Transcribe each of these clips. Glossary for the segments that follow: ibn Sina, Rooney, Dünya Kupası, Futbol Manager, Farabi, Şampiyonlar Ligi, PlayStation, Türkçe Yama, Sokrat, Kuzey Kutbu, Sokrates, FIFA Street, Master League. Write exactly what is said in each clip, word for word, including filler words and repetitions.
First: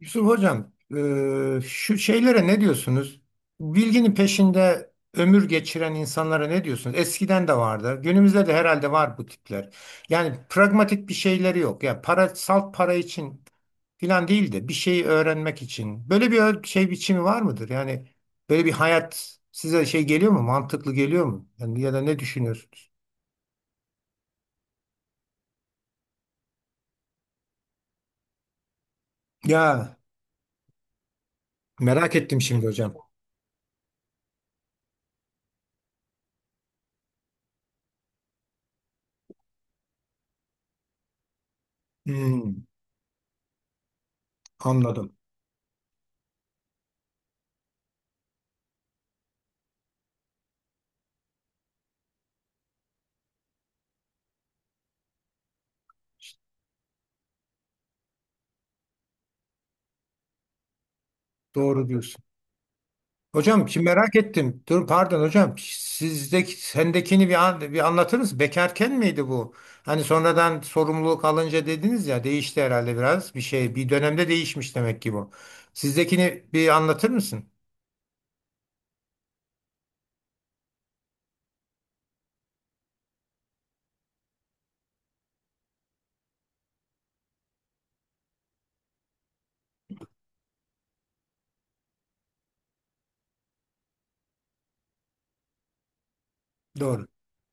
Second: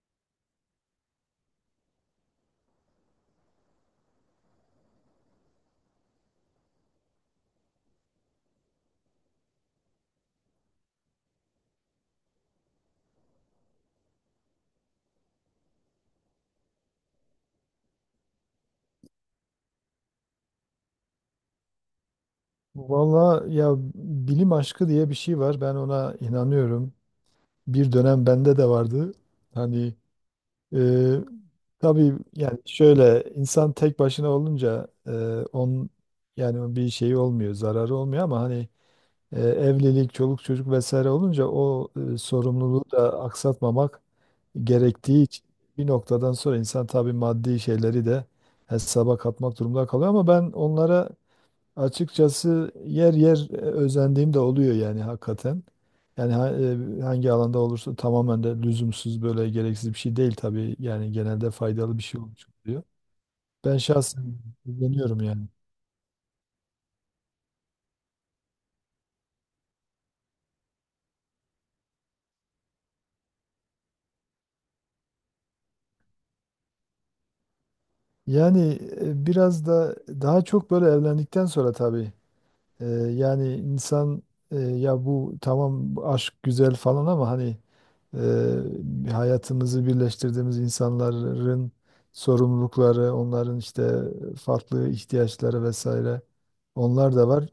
Yusuf Hocam, e, şu şeylere ne diyorsunuz? Bilginin peşinde ömür geçiren insanlara ne diyorsunuz? Eskiden de vardı. Günümüzde de herhalde var bu tipler. Yani pragmatik bir şeyleri yok. Ya para, salt para için filan değil de bir şeyi öğrenmek için. Böyle bir ö- şey biçimi var mıdır? Yani böyle bir hayat size şey geliyor mu? Mantıklı geliyor mu? Yani ya da ne düşünüyorsunuz? Valla ya bilim aşkı diye bir şey var. Ben ona inanıyorum. Bir dönem bende de vardı. Hani, Ya, e, tabii merak ettim yani şimdi hocam. şöyle insan tek başına olunca, e, on yani bir şey olmuyor, zararı olmuyor ama hani, e, evlilik, çoluk çocuk vesaire olunca o, e, Hmm, sorumluluğu da aksatmamak anladım. gerektiği için bir noktadan sonra insan tabii maddi şeyleri de hesaba katmak durumunda kalıyor, ama ben onlara açıkçası yer yer, e, özendiğim de oluyor yani hakikaten. Yani ha- e, hangi alanda olursa tamamen de lüzumsuz, böyle gereksiz bir şey değil tabii. Yani genelde Doğru faydalı bir şey diyorsun. olmuş oluyor. Hocam Ben şimdi merak şahsen ettim. Dur pardon özeniyorum yani. hocam. Sizdeki sendekini bir, an, bir anlatır mısın? Bekarken miydi bu? Hani sonradan sorumluluk alınca dediniz ya değişti herhalde biraz bir şey. Bir dönemde değişmiş demek ki bu. Sizdekini bir anlatır mısın? Yani e, biraz da daha çok böyle evlendikten sonra tabii. Ee, yani insan, e, ya bu tamam, bu aşk güzel falan, ama hani, e, hayatımızı birleştirdiğimiz insanların sorumlulukları, onların işte farklı ihtiyaçları vesaire, Doğru. onlar da var.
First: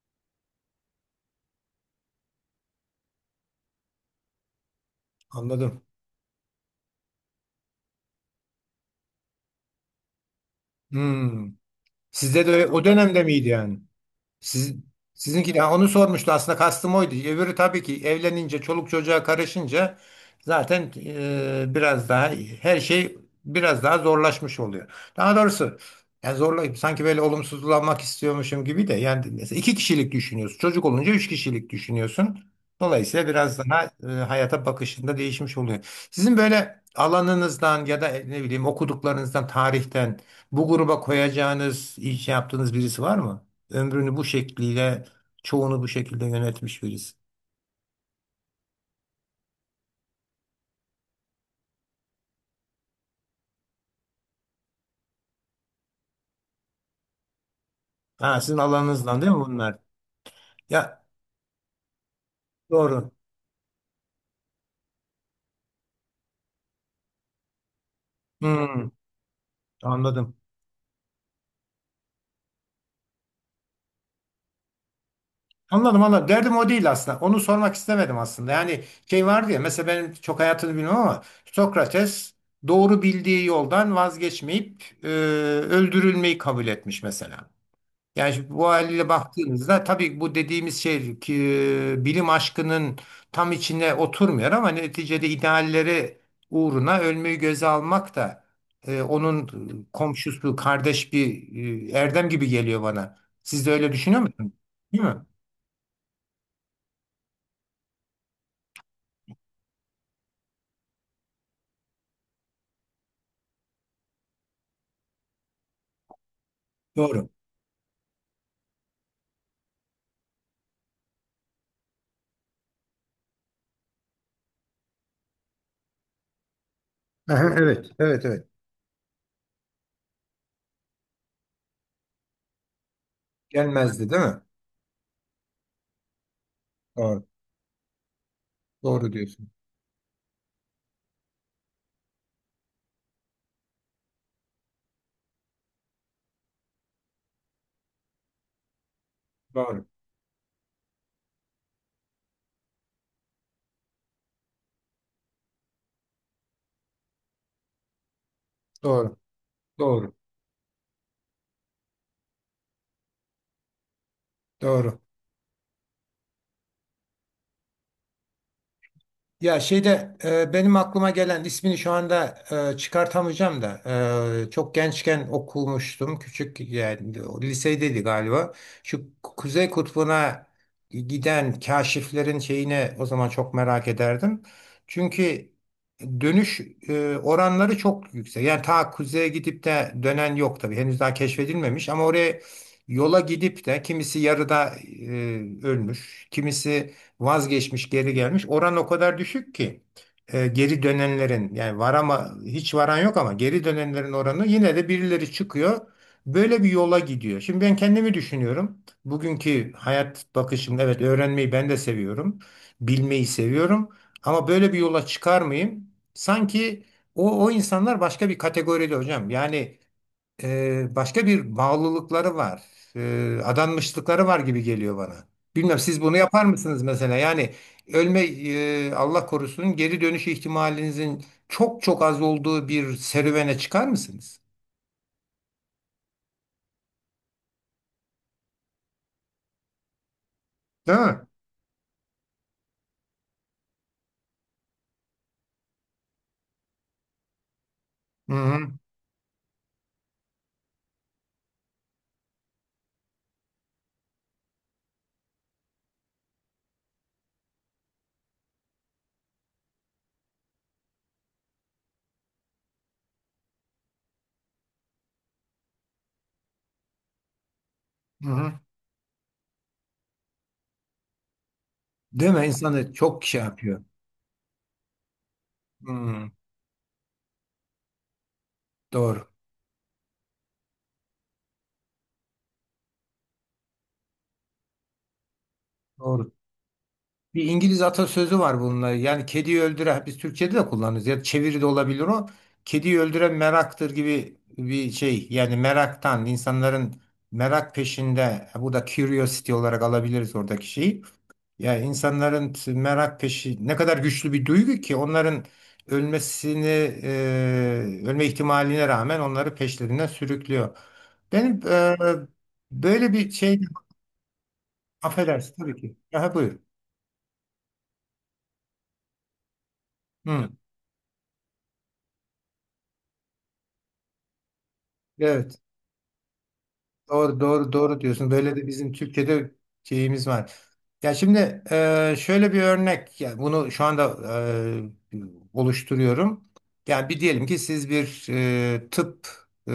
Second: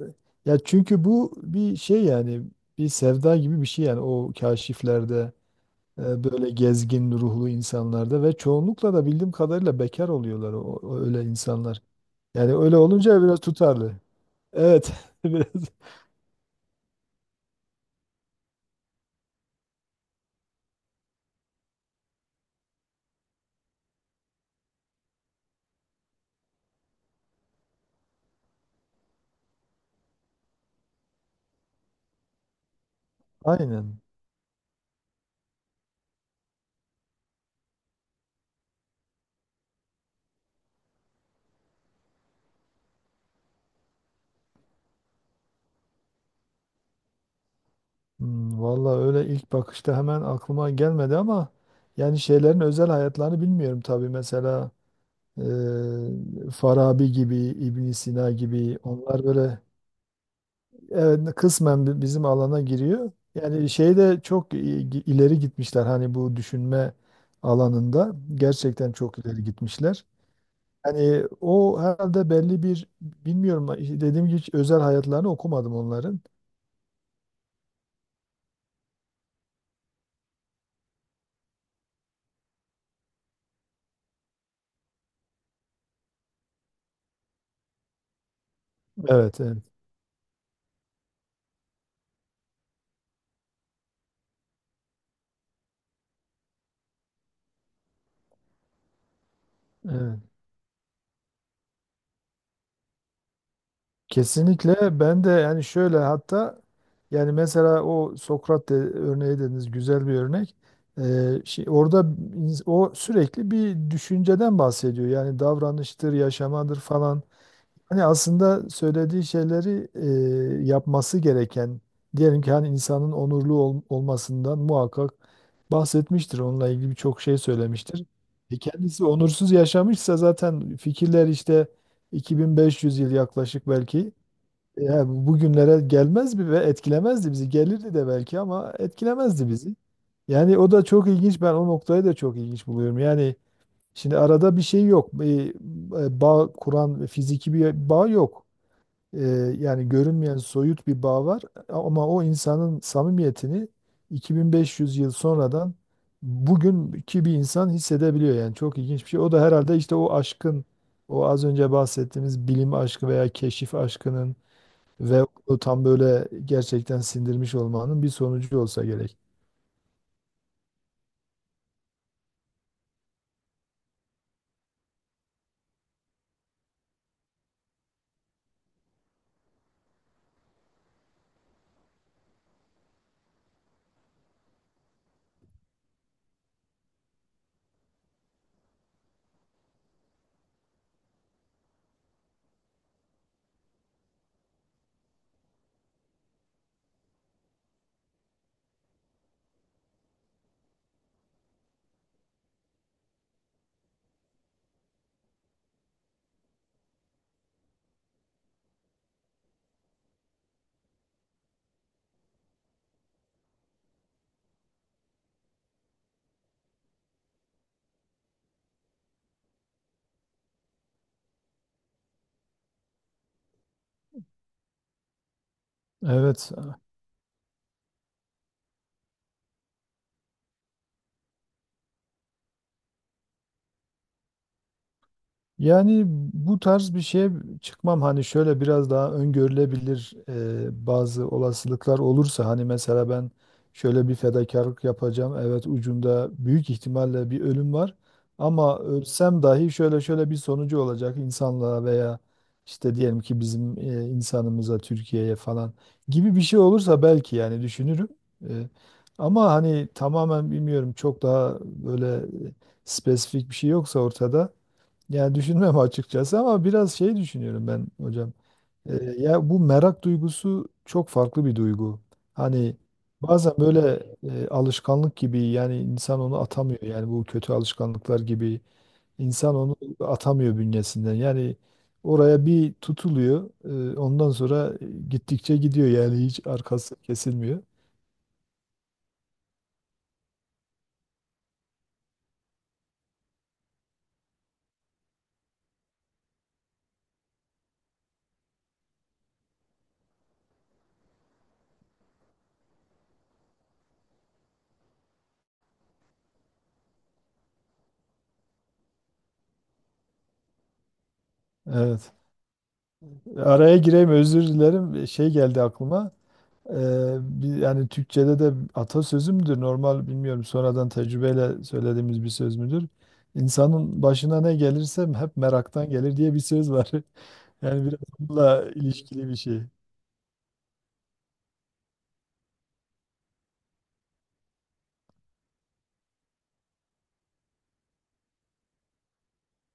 Ya çünkü bu bir şey, yani bir sevda gibi bir şey yani. O kaşiflerde, Anladım. e, böyle gezgin ruhlu insanlarda, ve çoğunlukla da bildiğim kadarıyla bekar oluyorlar o, o- öyle Hmm. insanlar. Sizde Yani de öyle o olunca dönemde biraz miydi yani? tutarlı. Siz, Evet, biraz. sizinki de onu sormuştu, aslında kastım oydu. Öbürü tabii ki evlenince çoluk çocuğa karışınca zaten e, biraz daha her şey biraz daha zorlaşmış oluyor. Daha doğrusu yani zorlayıp sanki böyle olumsuzlanmak istiyormuşum gibi de yani mesela iki kişilik düşünüyorsun. Çocuk olunca üç kişilik düşünüyorsun. Dolayısıyla biraz daha Aynen. e, hayata bakışında değişmiş oluyor. Sizin böyle alanınızdan ya da ne bileyim okuduklarınızdan, tarihten bu gruba koyacağınız, iş yaptığınız birisi var mı? Ömrünü bu şekliyle, çoğunu bu şekilde yönetmiş birisi. Hmm, vallahi öyle ilk bakışta hemen aklıma gelmedi, ama yani şeylerin özel hayatlarını bilmiyorum tabii. Mesela e, Farabi gibi, ibn Sina Ha, sizin gibi, alanınızdan onlar değil mi böyle, bunlar? Ya evet, kısmen bi- bizim alana doğru. giriyor. Yani şeyde çok i- ileri gitmişler, hani bu düşünme alanında Hmm, gerçekten çok ileri gitmişler. anladım. Hani o herhalde belli bir, bilmiyorum, dediğim gibi hiç özel hayatlarını okumadım Anladım, onların. anladım. Derdim o değil aslında. Onu sormak istemedim aslında. Yani şey vardı ya, mesela benim çok hayatını bilmem ama Sokrates doğru bildiği yoldan vazgeçmeyip e, öldürülmeyi kabul etmiş mesela. Yani şimdi bu haliyle Evet, evet. baktığımızda tabii bu dediğimiz şey ki e, bilim aşkının tam içine oturmuyor ama neticede idealleri uğruna ölmeyi göze almak da e, onun e, Evet. komşusu, kardeş bir e, erdem gibi geliyor bana. Siz de öyle düşünüyor musunuz? Kesinlikle Değil mi? ben de, yani şöyle, hatta yani mesela o Sokrat de, örneği dediniz, güzel bir örnek. Ee, şey, orada ins- o sürekli bir düşünceden bahsediyor. Yani davranıştır, yaşamadır falan. Doğru. Hani aslında söylediği şeyleri, e, yapması gereken, diyelim ki, hani insanın onurlu ol- olmasından muhakkak bahsetmiştir. Onunla ilgili birçok şey Aha, evet, söylemiştir. evet, evet. E kendisi onursuz yaşamışsa zaten fikirler işte iki bin beş yüz yıl yaklaşık, Gelmezdi, belki değil mi? ya bugünlere gelmez mi ve Doğru. etkilemezdi bizi. Gelirdi de belki, ama Doğru diyorsun. etkilemezdi bizi. Yani o da çok ilginç. Ben o noktayı da çok ilginç buluyorum. Yani şimdi arada bir şey yok. Bir, e, bağ kuran fiziki bir bağ yok. E, Doğru. yani görünmeyen soyut bir bağ var. Ama o insanın samimiyetini iki bin beş yüz yıl sonradan bugünkü bir insan hissedebiliyor. Yani çok ilginç bir Doğru. şey. O da herhalde işte o Doğru. aşkın, o az önce bahsettiğimiz bilim aşkı veya keşif aşkının Doğru. ve onu tam böyle gerçekten sindirmiş olmanın bir sonucu olsa gerek. Ya şeyde e, benim aklıma gelen ismini şu anda e, çıkartamayacağım da e, çok gençken okumuştum. Küçük, yani o lisedeydi galiba. Şu Kuzey Kutbu'na giden kaşiflerin şeyine o zaman çok merak ederdim. Çünkü dönüş e, oranları çok yüksek. Yani ta kuzeye gidip de dönen yok tabii. Henüz daha keşfedilmemiş ama oraya yola gidip de kimisi yarıda e, ölmüş, kimisi vazgeçmiş geri gelmiş. Oran o kadar düşük ki e, geri dönenlerin, yani var ama hiç varan yok, ama geri dönenlerin oranı yine de birileri çıkıyor. Böyle bir yola gidiyor. Şimdi ben kendimi düşünüyorum. Bugünkü hayat bakışım, evet, öğrenmeyi ben de seviyorum. Bilmeyi seviyorum. Ama böyle bir yola çıkar mıyım? Sanki o, o insanlar başka bir kategoride hocam. Yani e, başka bir bağlılıkları var. E, adanmışlıkları var gibi geliyor bana. Bilmem siz bunu yapar Evet. mısınız mesela? Yani ölme, e, Allah korusun, geri dönüş ihtimalinizin çok çok az olduğu bir serüvene çıkar mısınız? Yani bu tarz bir şeye çıkmam, hani şöyle biraz daha öngörülebilir, e, Değil mi? bazı olasılıklar olursa. Hani mesela ben şöyle bir fedakarlık yapacağım. Evet, ucunda büyük ihtimalle bir ölüm var Hı hı. ama ölsem dahi şöyle şöyle bir sonucu olacak insanlığa veya işte diyelim ki bizim, e, insanımıza, Türkiye'ye falan, gibi bir şey olursa belki yani düşünürüm. E, ama hani, tamamen bilmiyorum, çok daha böyle spesifik bir şey yoksa ortada, yani düşünmem açıkçası, ama biraz şey düşünüyorum ben Hı hocam. hı. Ee, ya bu merak duygusu çok farklı bir duygu. Değil mi? Hani İnsanı çok şey bazen yapıyor. böyle, e, alışkanlık gibi, yani insan Hı, onu atamıyor. Yani bu kötü alışkanlıklar gibi doğru. insan onu atamıyor bünyesinden. Yani oraya bir tutuluyor, e, ondan sonra gittikçe gidiyor yani, Doğru. hiç arkası Bir kesilmiyor. İngiliz atasözü var bununla. Yani kediyi öldüren, biz Türkçe'de de kullanırız. Ya çeviri de olabilir o. Kediyi öldüren meraktır gibi bir şey. Yani meraktan insanların merak peşinde, bu da curiosity olarak alabiliriz oradaki şeyi. Ya insanların t- merak peşi ne kadar güçlü bir duygu ki onların ölmesini, e, ölme ihtimaline rağmen onları peşlerinden sürüklüyor. Benim e, Evet. böyle bir şey. Araya gireyim, özür dilerim. Şey Affedersin geldi tabii ki. aklıma. Aha buyur. Ee, bir- yani Türkçe'de de atasözü müdür? Normal bilmiyorum, Hı, sonradan tecrübeyle söylediğimiz bir söz müdür? İnsanın başına ne gelirse hep evet. meraktan gelir diye bir söz var. Doğru, doğru, Yani biraz doğru diyorsun. Böyle de bununla bizim ilişkili bir Türkiye'de şey. şeyimiz var. Ya şimdi e, şöyle bir örnek, ya bunu şu anda e, oluşturuyorum. Yani bir diyelim ki siz bir e, tıp e,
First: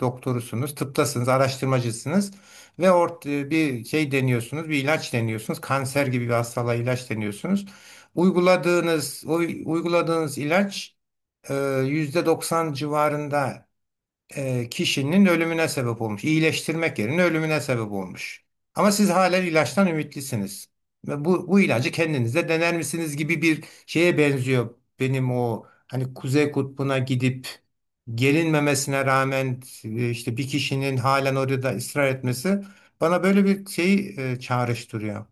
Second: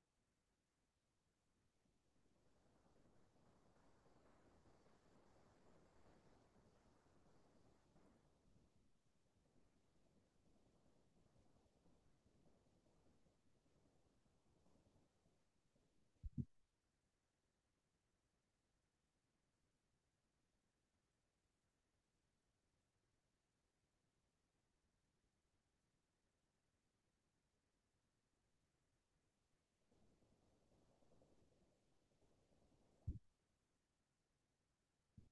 doktorusunuz, tıptasınız, araştırmacısınız ve ort e, bir şey deniyorsunuz, bir ilaç deniyorsunuz, kanser gibi bir hastalığa ilaç deniyorsunuz. Uyguladığınız, o uyguladığınız ilaç e, yüzde doksan civarında e, kişinin ölümüne sebep olmuş. İyileştirmek yerine ölümüne sebep olmuş. Ama siz hala ilaçtan ümitlisiniz. Ve bu, bu ilacı kendinize dener misiniz gibi bir şeye benziyor. Benim o hani Kuzey Kutbu'na gidip gelinmemesine rağmen e, işte bir kişinin halen orada ısrar etmesi bana böyle bir şeyi e, çağrıştırıyor.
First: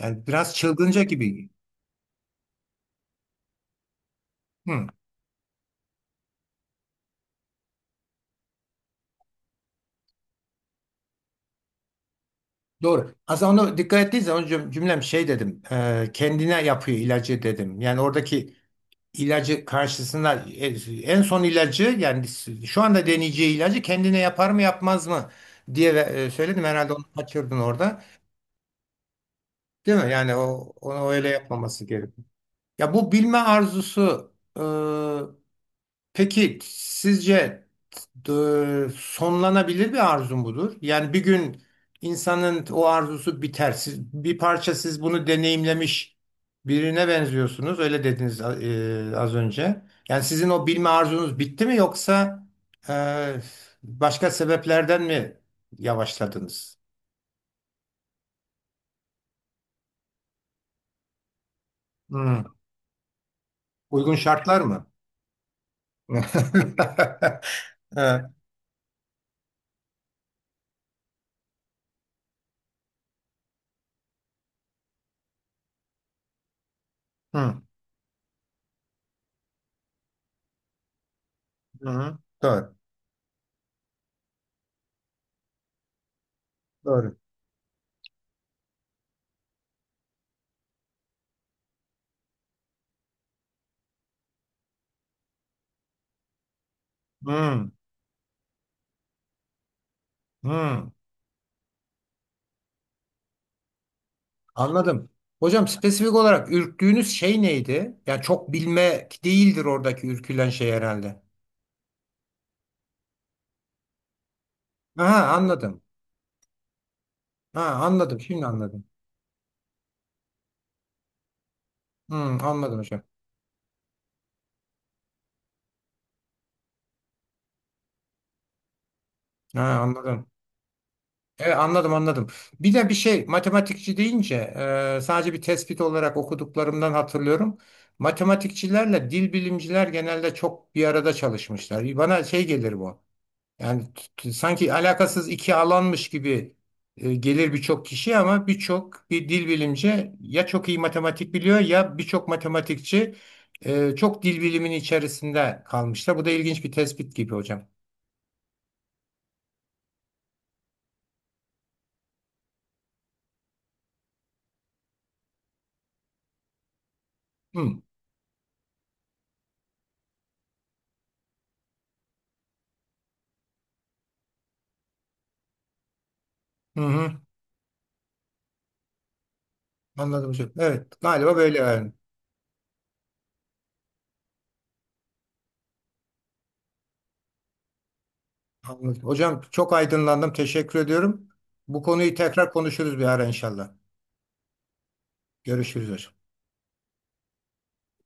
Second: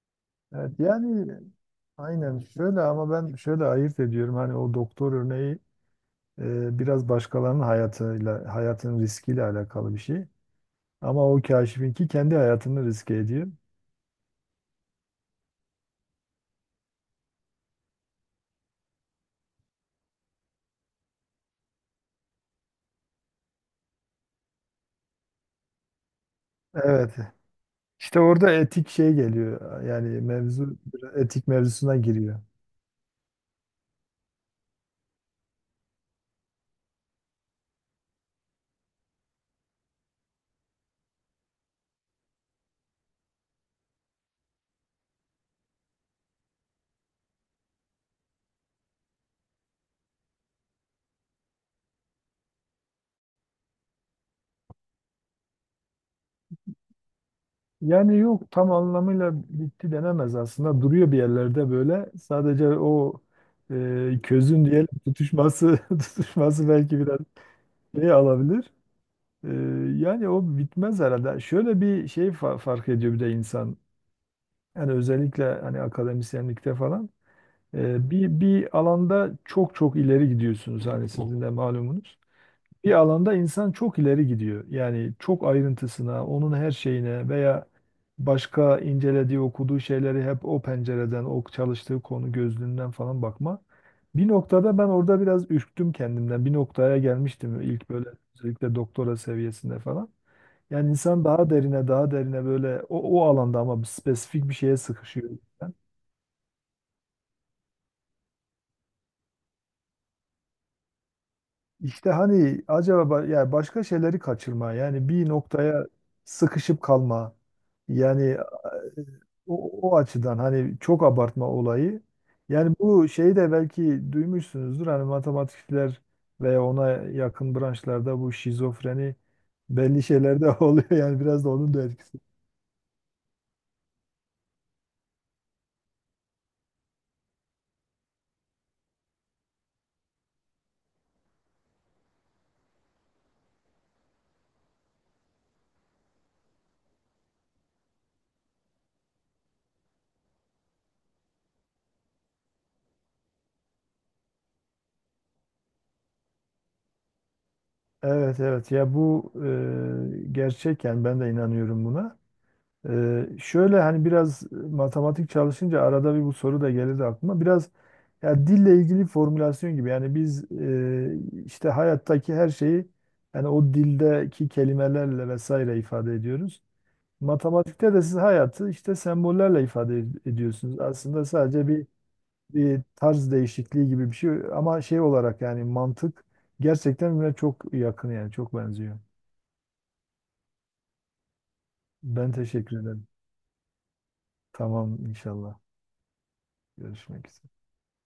Yani biraz Evet, çılgınca yani gibi. aynen şöyle ama ben şöyle ayırt ediyorum. Hani o Hı, doktor örneği, e, biraz başkalarının hayatıyla, hayatın riskiyle alakalı bir şey. Ama o kaşifinki kendi hayatını doğru. riske ediyor. Aslında onu dikkat ettiğiniz zaman cüm- cümlem şey dedim. E, kendine yapıyor ilacı dedim. Yani oradaki ilacı karşısında e, en son ilacı, yani şu anda deneyeceği ilacı kendine yapar mı yapmaz mı diye e, söyledim, herhalde onu Evet. kaçırdın orada, İşte orada etik şey geliyor. değil mi? Yani Yani o mevzu onu öyle etik yapmaması mevzusuna gerekiyor. giriyor. Ya bu bilme arzusu. Peki sizce d- sonlanabilir bir arzu mudur? Yani bir gün insanın o arzusu biter. Siz, bir parça siz bunu deneyimlemiş birine benziyorsunuz. Öyle dediniz e, az önce. Yani sizin o bilme arzunuz bitti mi, yoksa e, başka sebeplerden mi yavaşladınız? Yani yok, tam anlamıyla bitti denemez aslında. Duruyor bir yerlerde böyle. Hmm. Sadece o, Uygun e, şartlar közün mı? diyelim tutuşması tutuşması belki biraz. Ne Evet. alabilir? Ee, yani o bitmez herhalde. Şöyle bir şey fa- fark ediyor bir de insan. Yani özellikle hani akademisyenlikte falan. Hı. Ee, bir, bir alanda çok çok ileri gidiyorsunuz. Hani sizin de malumunuz, Hı. Doğru. bir alanda insan çok ileri gidiyor. Yani çok ayrıntısına, onun her Doğru. şeyine veya başka incelediği, okuduğu şeyleri hep o pencereden, o çalıştığı konu gözlüğünden falan bakma. Bir noktada ben orada biraz ürktüm kendimden. Bir noktaya gelmiştim Hı. ilk böyle, özellikle doktora seviyesinde falan. Hı. Yani insan daha derine, daha derine böyle o, o alanda ama bir spesifik bir şeye Anladım. sıkışıyor. Hocam, spesifik olarak ürktüğünüz şey neydi? Yani çok bilmek değildir oradaki ürkülen şey herhalde. İşte hani acaba ba- yani başka şeyleri kaçırma, Ha, yani bir anladım. noktaya sıkışıp kalma, Ha, anladım. yani e, Şimdi anladım. o, o açıdan, hani çok abartma olayı, Hı, yani anladım hocam. bu şeyi de belki duymuşsunuzdur, hani matematikçiler veya ona yakın branşlarda bu şizofreni Ha, belli anladım. şeylerde oluyor, yani biraz da Evet, onun da anladım, etkisi. anladım. Bir de bir şey, matematikçi deyince e, sadece bir tespit olarak okuduklarımdan hatırlıyorum. Matematikçilerle dil bilimciler genelde çok bir arada çalışmışlar. Bana şey gelir bu. Yani t- sanki alakasız iki alanmış gibi e, gelir birçok kişi ama birçok bir dil bilimci ya çok iyi matematik biliyor ya birçok matematikçi e, çok dil bilimin içerisinde kalmışlar. Bu da ilginç bir tespit gibi hocam. Evet evet, ya bu e, gerçek yani ben de inanıyorum buna. E, şöyle hani biraz matematik çalışınca arada bir bu soru da gelirdi aklıma. Biraz Hı, ya dille ilgili formülasyon gibi, yani biz e, işte hayattaki her şeyi yani o dildeki kelimelerle vesaire ifade ediyoruz. hı, hı. Matematikte de siz hayatı işte sembollerle ifade Anladım ed- hocam. ediyorsunuz. Evet, Aslında galiba böyle sadece bir, yani. bir tarz değişikliği gibi bir şey, ama şey olarak yani mantık gerçekten birbirine çok yakın, yani çok benziyor. Anladım. Hocam, çok aydınlandım. Teşekkür ediyorum. Bu konuyu Ben tekrar teşekkür konuşuruz bir ederim. ara inşallah. Tamam inşallah. Görüşürüz hocam. Görüşmek üzere.